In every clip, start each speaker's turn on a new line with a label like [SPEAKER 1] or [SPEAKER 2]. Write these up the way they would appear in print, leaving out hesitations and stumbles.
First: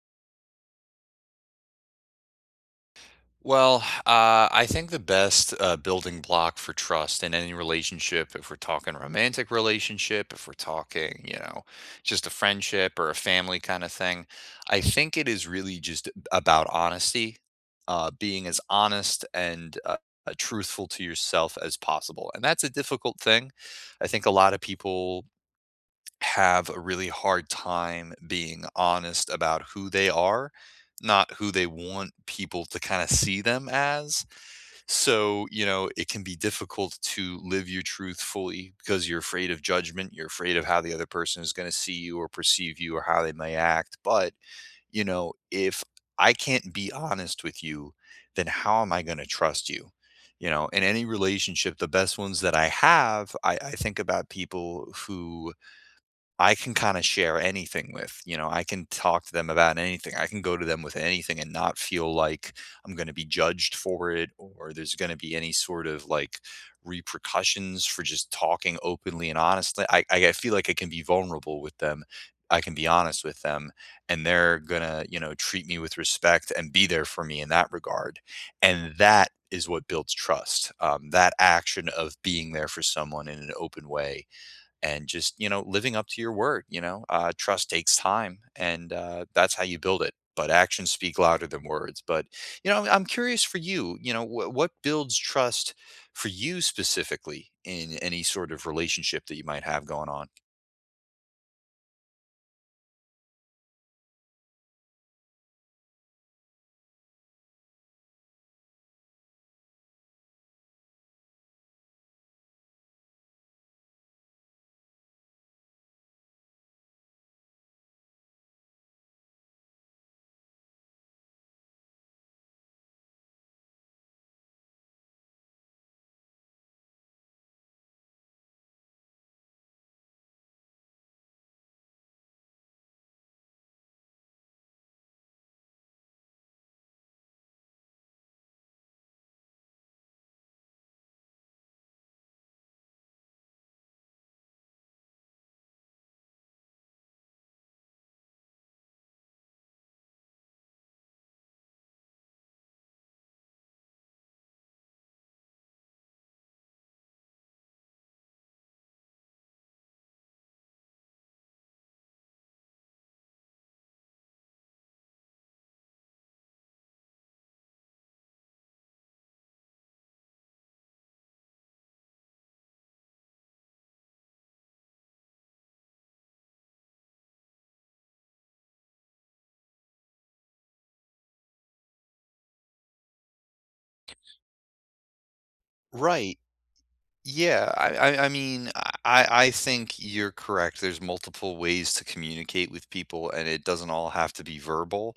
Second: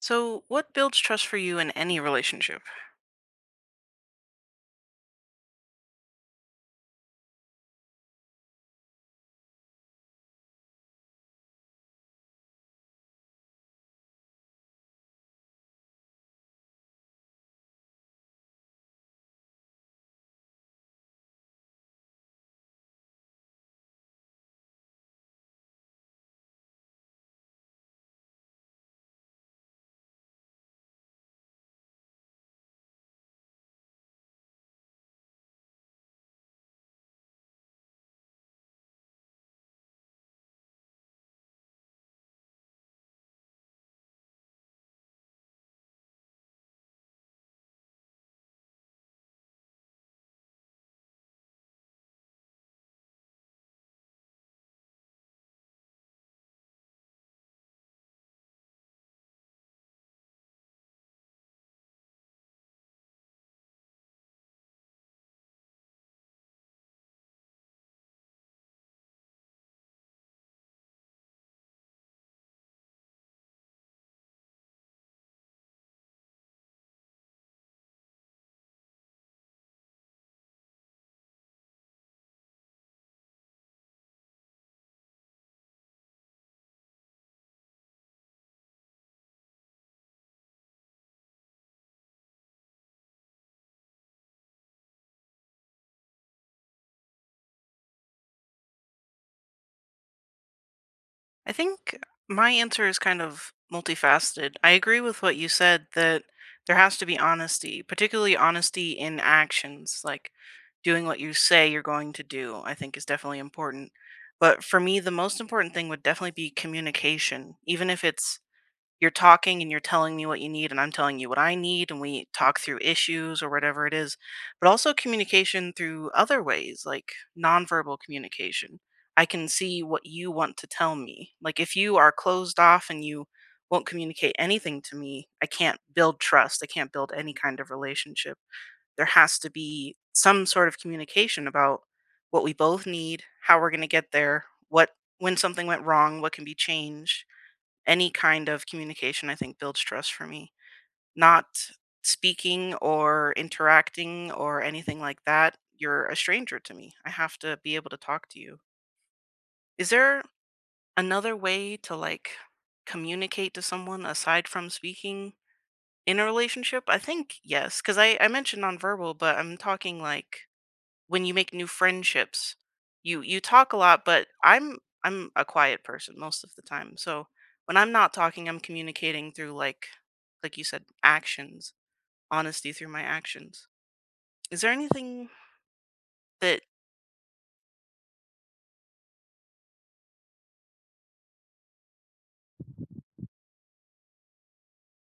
[SPEAKER 1] So, what builds trust for you in any relationship?
[SPEAKER 2] Well, I think the best building block for trust in any relationship, if we're talking romantic relationship, if we're talking, you know, just a friendship or a family kind of thing, I think it is really just about honesty, being as honest and truthful to yourself as possible. And that's a difficult thing. I think a lot of people have a really hard time being honest about who they are, not who they want people to kind of see them as. So, you know, it can be difficult to live your truth fully because you're afraid of judgment. You're afraid of how the other person is going to see you or perceive you or how they may act. But, you know, if I can't be honest with you, then how am I going to trust you? You know, in any relationship, the best ones that I have, I think about people who I can kinda share anything with, you know, I can talk to them about anything. I can go to them with anything and not feel like I'm gonna be judged for it or there's gonna be any sort of, like, repercussions for just talking openly and honestly. I feel like I can be vulnerable with them. I can be honest with them, and they're gonna, you know, treat me with respect and be there for me in that regard, and that is what builds trust. That action of being there for someone in an open way and just, you know, living up to your word, you know, trust takes time and that's how you build it, but actions speak louder than words. But you know, I'm curious for you, you know, what builds trust for you specifically in any sort of relationship that you might have going on?
[SPEAKER 1] I think my answer is kind of multifaceted. I agree with what you said that there has to be honesty, particularly honesty in actions, like doing what you say you're going to do, I think is definitely important. But for me, the most important thing would definitely be communication, even if it's you're talking and you're telling me what you need and I'm telling you what I need and we talk through issues or whatever it is, but also communication through other ways, like nonverbal communication. I can see what you want to tell me. Like if you are closed off and you won't communicate anything to me, I can't build trust. I can't build any kind of relationship. There has to be some sort of communication about what we both need, how we're going to get there, what when something went wrong, what can be changed, any kind of communication, I think, builds trust for me. Not speaking or interacting or anything like that, you're a stranger to me. I have to be able to talk to you. Is there another way to like communicate to someone aside from speaking in a relationship? I think yes, because I mentioned nonverbal, but I'm talking like when you make new friendships, you talk a lot, but I'm a quiet person most of the time. So when I'm not talking, I'm communicating through like you said, actions, honesty through my actions. Is there anything
[SPEAKER 2] Right.
[SPEAKER 1] that
[SPEAKER 2] Yeah. I mean, I think you're correct. There's multiple ways to communicate with people, and it doesn't all have to be verbal.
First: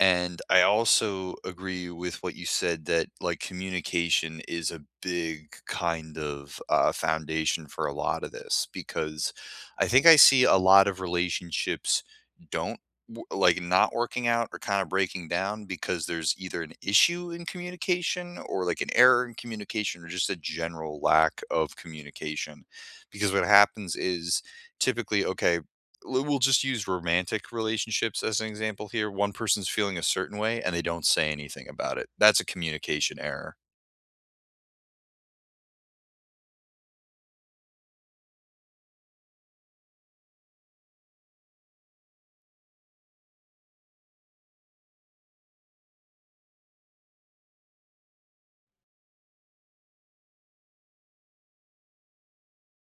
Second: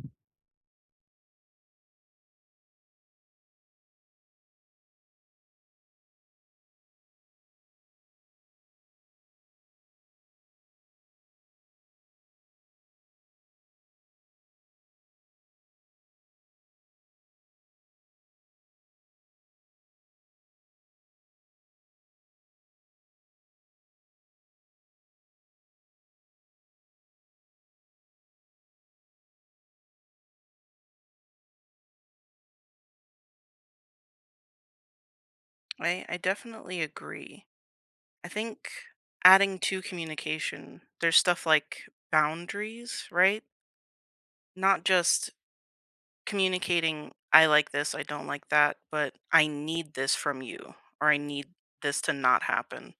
[SPEAKER 2] And I also agree with what you said, that like communication is a big kind of foundation for a lot of this, because I think I see a lot of relationships don't like not working out or kind of breaking down because there's either an issue in communication or like an error in communication or just a general lack of communication. Because what happens is typically, okay, l we'll just use romantic relationships as an example here. One person's feeling a certain way, and they don't say anything about it. That's a communication error.
[SPEAKER 1] I definitely agree. I think adding to communication, there's stuff like boundaries, right? Not just communicating I like this, I don't like that, but I need this from you or I need this to not happen,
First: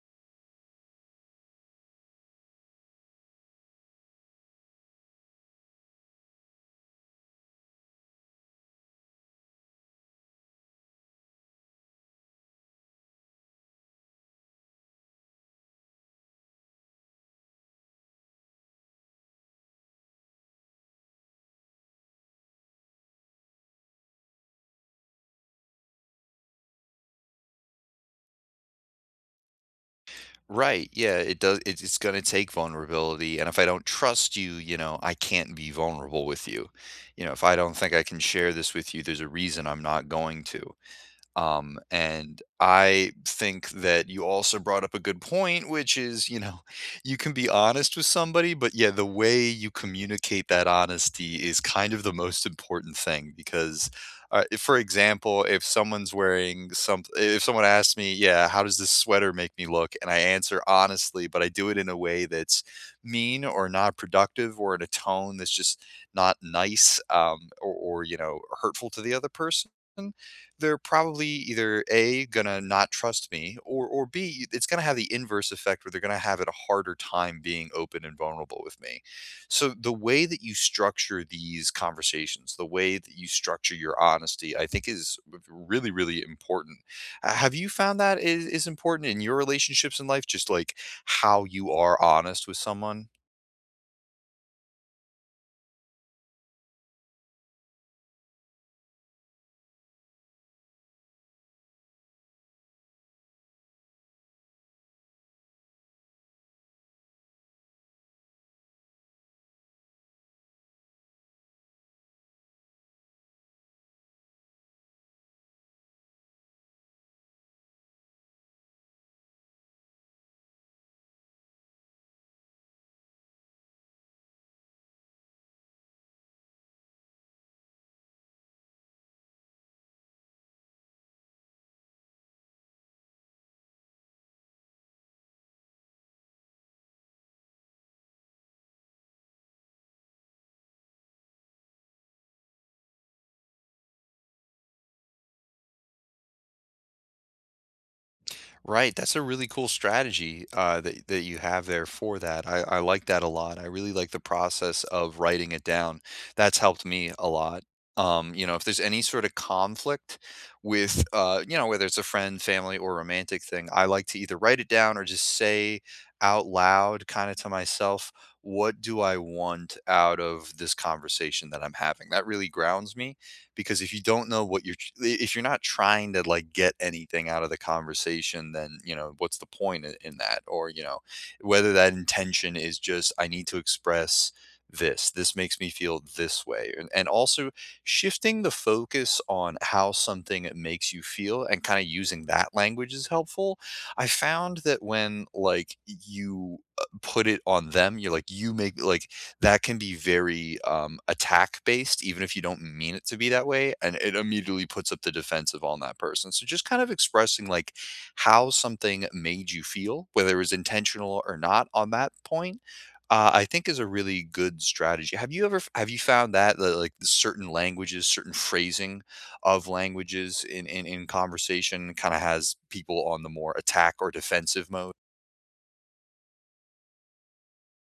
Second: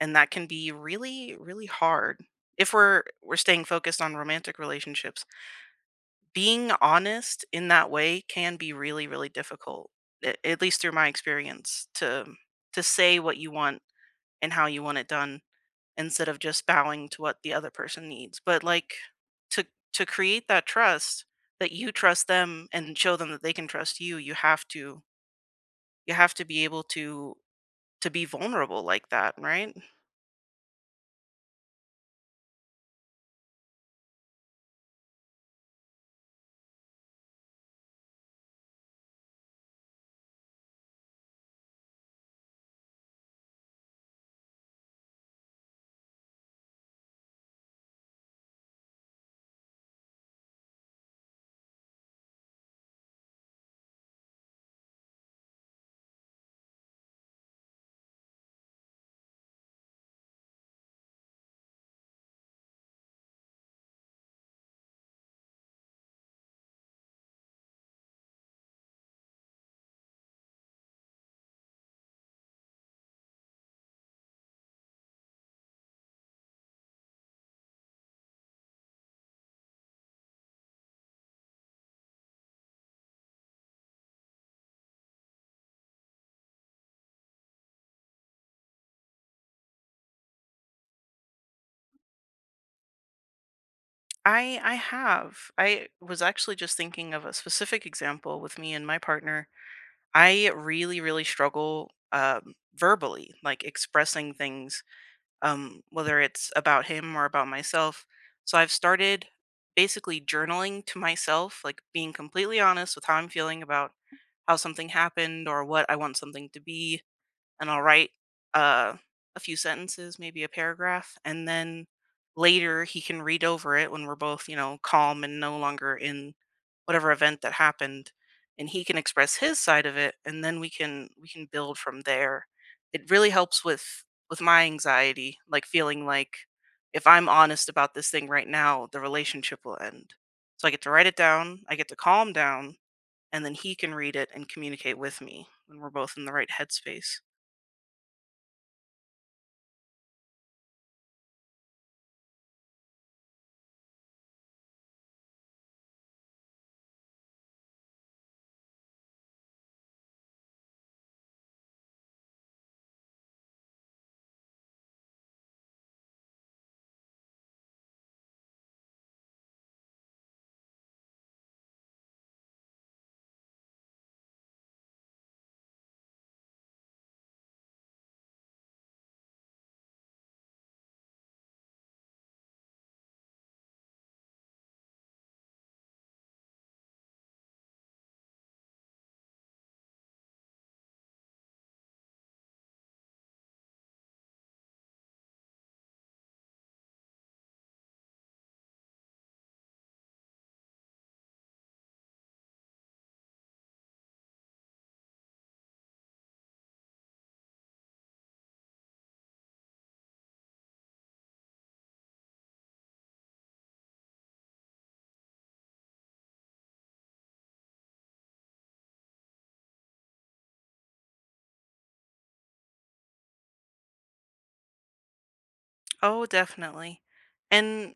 [SPEAKER 1] and that can be really really hard if we're staying focused on romantic relationships, being honest in that way can be really really difficult, at least through my experience, to say what you want and how you want it done instead of just bowing to what the other person needs, but like to to create that trust, that you trust them and show them that they can trust you, you have to be able to be vulnerable like that, right?
[SPEAKER 2] Right, yeah, it does, it's gonna take vulnerability, and if I don't trust you, you know, I can't be vulnerable with you. You know, if I don't think I can share this with you, there's a reason I'm not going to. And I think that you also brought up a good point, which is, you know, you can be honest with somebody, but yeah, the way you communicate that honesty is kind of the most important thing because, for example, if someone's wearing some, if someone asks me, yeah, how does this sweater make me look? And I answer honestly, but I do it in a way that's mean or not productive or in a tone that's just not nice, or, you know, hurtful to the other person, they're probably either A, gonna not trust me, or B, it's gonna have the inverse effect where they're gonna have it a harder time being open and vulnerable with me. So the way that you structure these conversations, the way that you structure your honesty, I think is really, really important. Have you found that is important in your relationships in life? Just like how you are honest with someone?
[SPEAKER 1] I have. I was actually just thinking of a specific example with me and my partner. I really really struggle verbally, like expressing things, whether it's about him or about myself. So I've started basically journaling to myself, like being completely honest with how I'm feeling about how something happened or what I want something to be, and I'll write uh, a few sentences, maybe a paragraph, and then later he can read over it when we're both, you know, calm and no longer in whatever event that happened, and he can express his side of it, and then we can build from there. It really helps with my anxiety, like feeling like if I'm honest about this thing right now, the relationship will end. So I get to write it down, I get to calm down, and then he can read it and communicate with me when we're both in the right headspace.
[SPEAKER 2] Right, that's a really cool strategy that that you have there for that. I like that a lot. I really like the process of writing it down. That's helped me a lot. You know, if there's any sort of conflict with, you know, whether it's a friend, family, or romantic thing, I like to either write it down or just say out loud, kind of to myself, what do I want out of this conversation that I'm having? That really grounds me because if you don't know what you're if you're not trying to like get anything out of the conversation, then you know, what's the point in that? Or you know, whether that intention is just, I need to express this, this makes me feel this way. And also shifting the focus on how something makes you feel and kind of using that language is helpful. I found that when like you put it on them, you're like, you make, like, that can be very, attack based, even if you don't mean it to be that way, and it immediately puts up the defensive on that person. So just kind of expressing like how something made you feel, whether it was intentional or not on that point, I think is a really good strategy. Have you ever have you found that that, like certain languages, certain phrasing of languages in conversation kind of has people on the more attack or defensive mode?
[SPEAKER 1] Oh, definitely. And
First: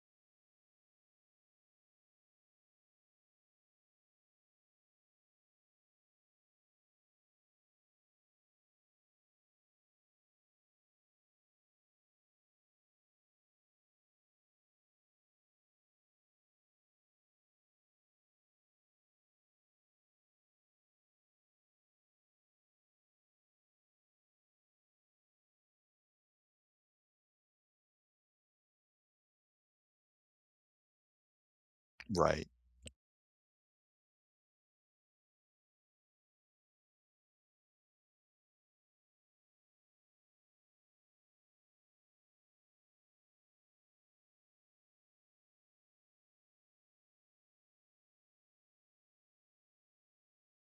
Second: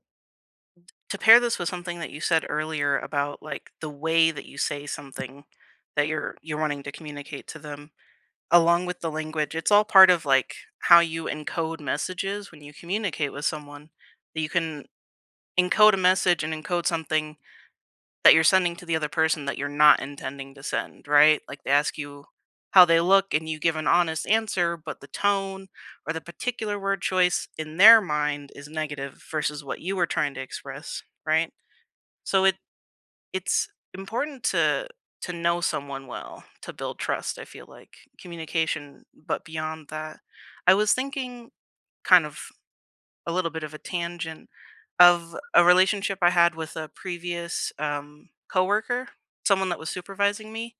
[SPEAKER 1] to pair this with something that you said earlier about like the way that you say something that you're wanting to communicate to them, along with the language, it's all part of like how you encode messages when you communicate with someone. That you can encode a message and encode something that you're sending to the other person that you're not intending to send, right? Like they ask you how they look and you give an honest answer, but the tone or the particular word choice in their mind is negative versus what you were trying to express, right? So
[SPEAKER 2] Right.
[SPEAKER 1] it's important to know someone well to build trust, I feel like. Communication, but beyond that, I was thinking kind of a little bit of a tangent of a relationship I had with a previous coworker, someone that was supervising me,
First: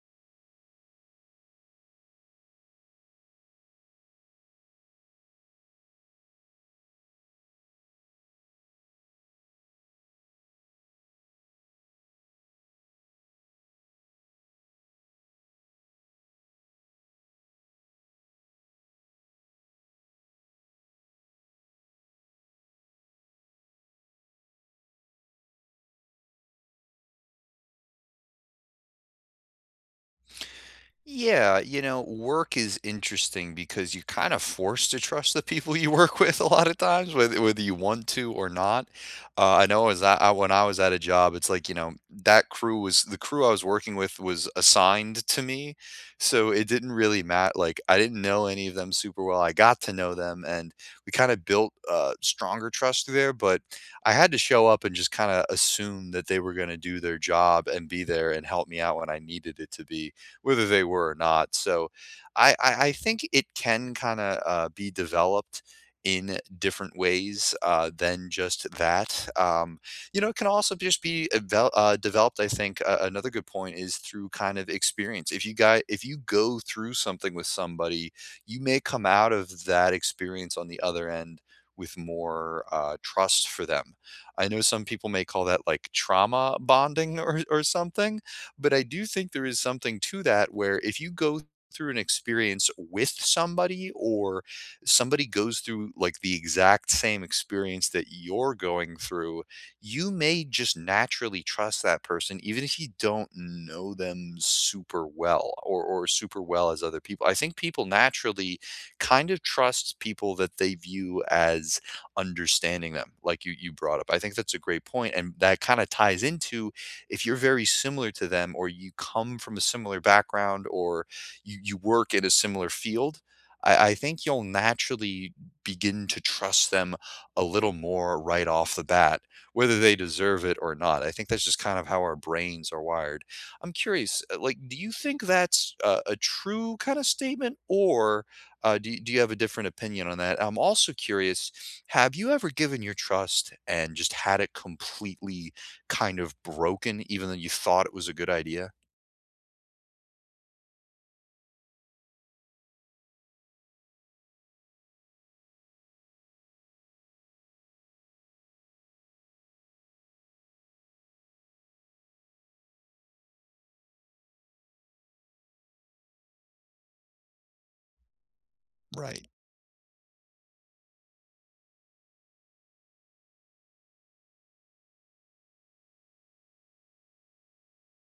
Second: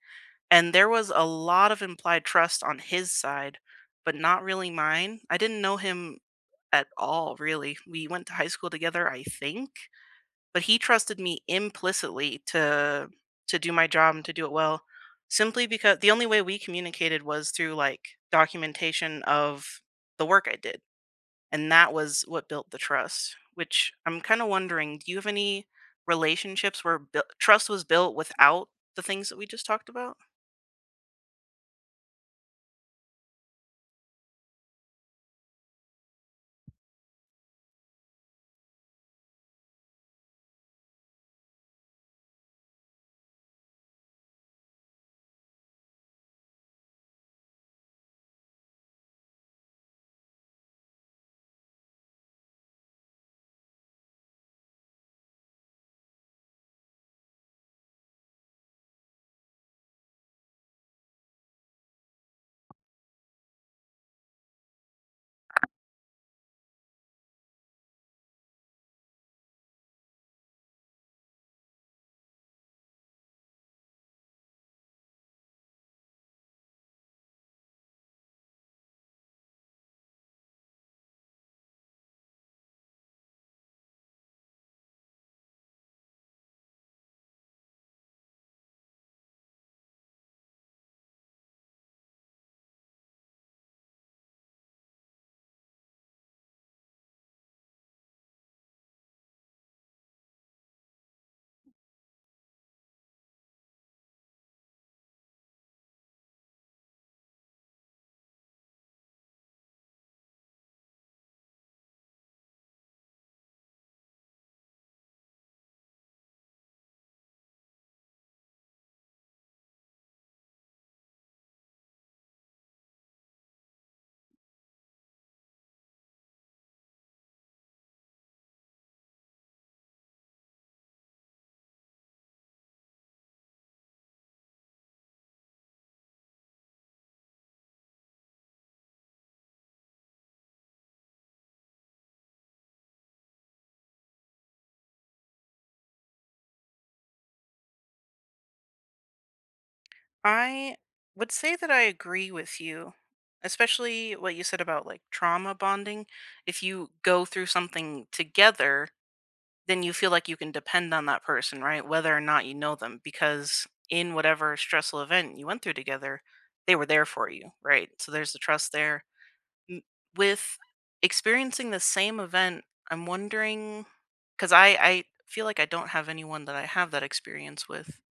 [SPEAKER 1] and there was a lot of implied trust on his side, but not really mine. I didn't know him at all, really. We went to high school together, I think, but he trusted me implicitly to do my job and to do it well, simply because the only way we communicated was through like documentation of the work I did, and that was what built the trust. Which I'm kind of wondering, do you have any relationships where trust was built without the things that we just talked about?
[SPEAKER 2] Yeah, you know, work is interesting because you're kind of forced to trust the people you work with a lot of times, whether whether you want to or not. I know as I when I was at a job, it's like, you know, that crew was, the crew I was working with was assigned to me. So it didn't really matter. Like I didn't know any of them super well. I got to know them and we kind of built stronger trust there, but I had to show up and just kind of assume that they were going to do their job and be there and help me out when I needed it to be, whether they were or not. So I think it can kind of be developed in different ways than just that. You know, it can also just be developed. I think another good point is through kind of experience. If you guys, if you go through something with somebody, you may come out of that experience on the other end with more trust for them. I know some people may call that like trauma bonding, or something, but I do think there is something to that where if you go through an experience with somebody, or somebody goes through like the exact same experience that you're going through, you may just naturally trust that person even if you don't know them super well, or super well as other people. I think people naturally kind of trust people that they view as understanding them, like you brought up. I think that's a great point and that kind of ties into if you're very similar to them, or you come from a similar background, or you work in a similar field, I think you'll naturally begin to trust them a little more right off the bat, whether they deserve it or not. I think that's just kind of how our brains are wired. I'm curious, like, do you think that's a true kind of statement? Or do, do you have a different opinion on that? I'm also curious, have you ever given your trust and just had it completely kind of broken, even though you thought it was a good idea?
[SPEAKER 1] I would say that I agree with you, especially what you said about like trauma bonding. If you go through something together, then you feel like you can depend on that person, right? Whether or not you know them, because in whatever stressful event you went through together, they were there for you, right? So there's the trust there.
[SPEAKER 2] Right.
[SPEAKER 1] M, with experiencing the same event, I'm wondering, because I feel like I don't have anyone that I have that experience with,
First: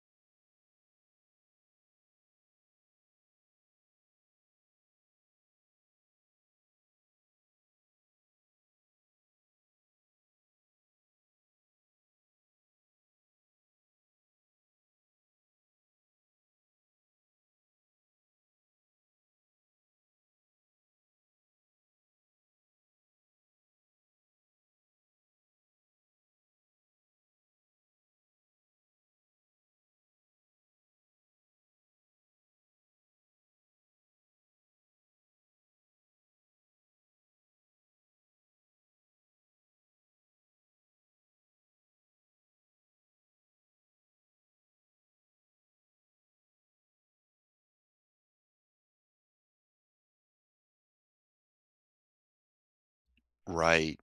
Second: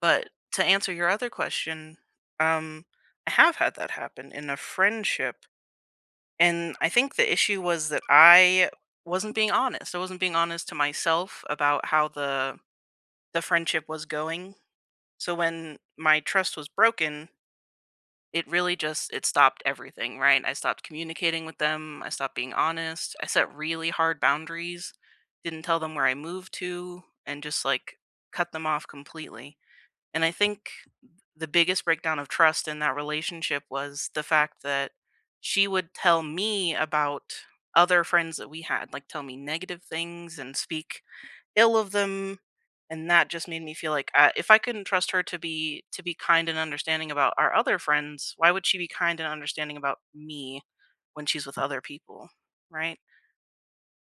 [SPEAKER 1] but to answer your other question, um, I have had that happen in a friendship, and I think the issue was that I wasn't being honest. I wasn't being honest to myself about how the friendship was going. So when my trust was broken, it really just, it stopped everything, right? I stopped communicating with them, I stopped being honest. I set really hard boundaries, didn't tell them where I moved to, and just like cut them off completely. And I think the biggest breakdown of trust in that relationship was the fact that she would tell me about other friends that we had, like tell me negative things and speak ill of them, and that just made me feel like, if I couldn't trust her to be kind and understanding about our other friends, why would she be kind and understanding about me when she's with other people, right?
[SPEAKER 2] Right.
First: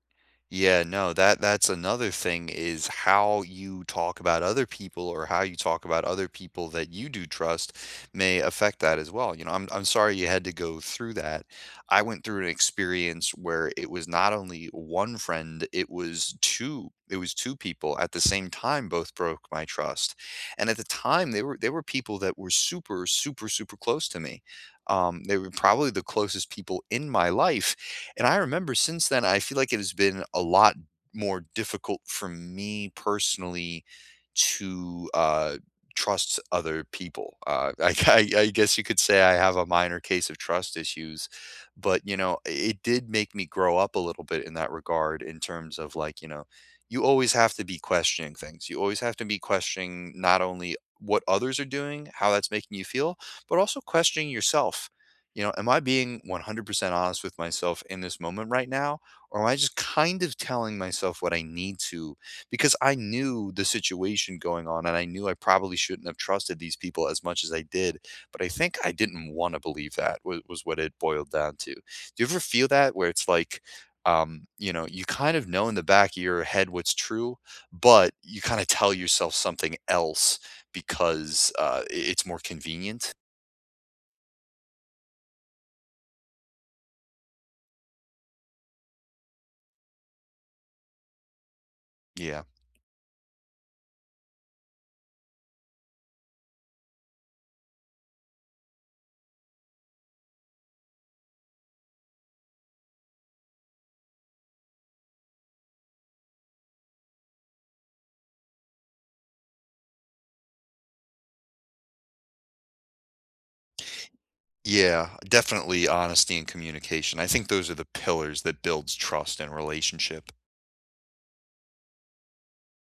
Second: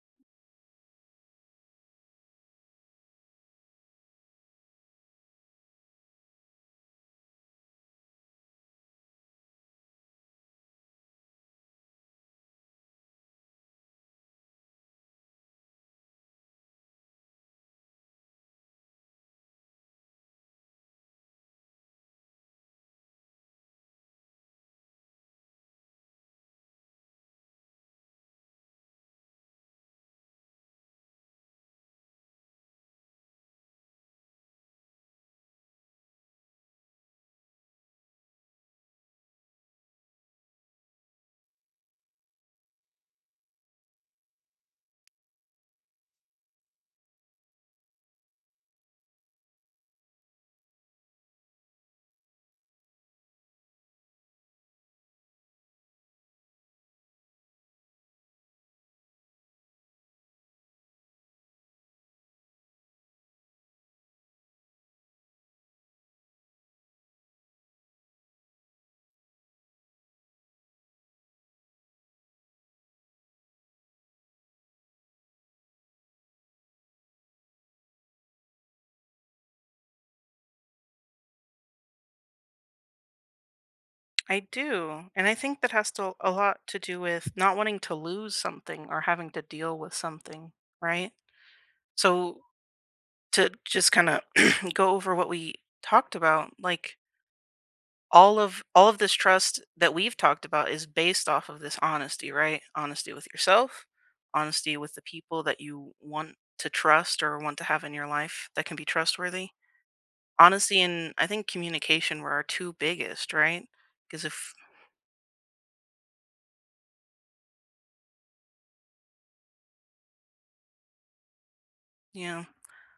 [SPEAKER 2] Yeah, no, that that's another thing, is how you talk about other people or how you talk about other people that you do trust may affect that as well. You know, I'm sorry you had to go through that. I went through an experience where it was not only one friend, it was two, it was two people at the same time both broke my trust. And at the time they were, they were people that were super super super close to me. They were probably the closest people in my life. And I remember since then, I feel like it has been a lot more difficult for me personally to trust other people. I guess you could say I have a minor case of trust issues, but you know, it did make me grow up a little bit in that regard, in terms of like, you know, you always have to be questioning things. You always have to be questioning not only what others are doing, how that's making you feel, but also questioning yourself. You know, am I being 100% honest with myself in this moment right now? Or am I just kind of telling myself what I need to? Because I knew the situation going on and I knew I probably shouldn't have trusted these people as much as I did. But I think I didn't want to believe that was what it boiled down to. Do you ever feel that where it's like, you know, you kind of know in the back of your head what's true, but you kind of tell yourself something else because it's more convenient?
[SPEAKER 1] I do, and I think that has to a lot to do with not wanting to lose something or having to deal with something, right? So
[SPEAKER 2] Yeah.
[SPEAKER 1] to just kind of go over what we talked about, like all of this trust that we've talked about is based off of this honesty, right? Honesty with yourself, honesty with the people that you want to trust or want to have in your life that can be trustworthy. Honesty and I think communication were our two biggest, right? Because if
[SPEAKER 2] Yeah, definitely honesty and communication. I think those are the pillars that builds trust and relationship.
[SPEAKER 1] you know,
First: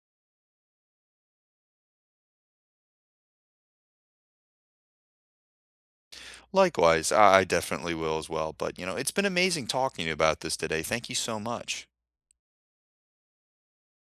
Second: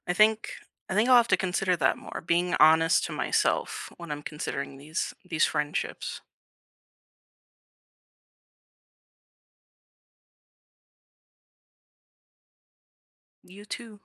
[SPEAKER 1] I think I think I'll have to consider that more. Being honest to myself when I'm considering these friendships.
[SPEAKER 2] Likewise, I definitely will as well. But, you know, it's been amazing talking to you about this today. Thank you so much.
[SPEAKER 1] You too.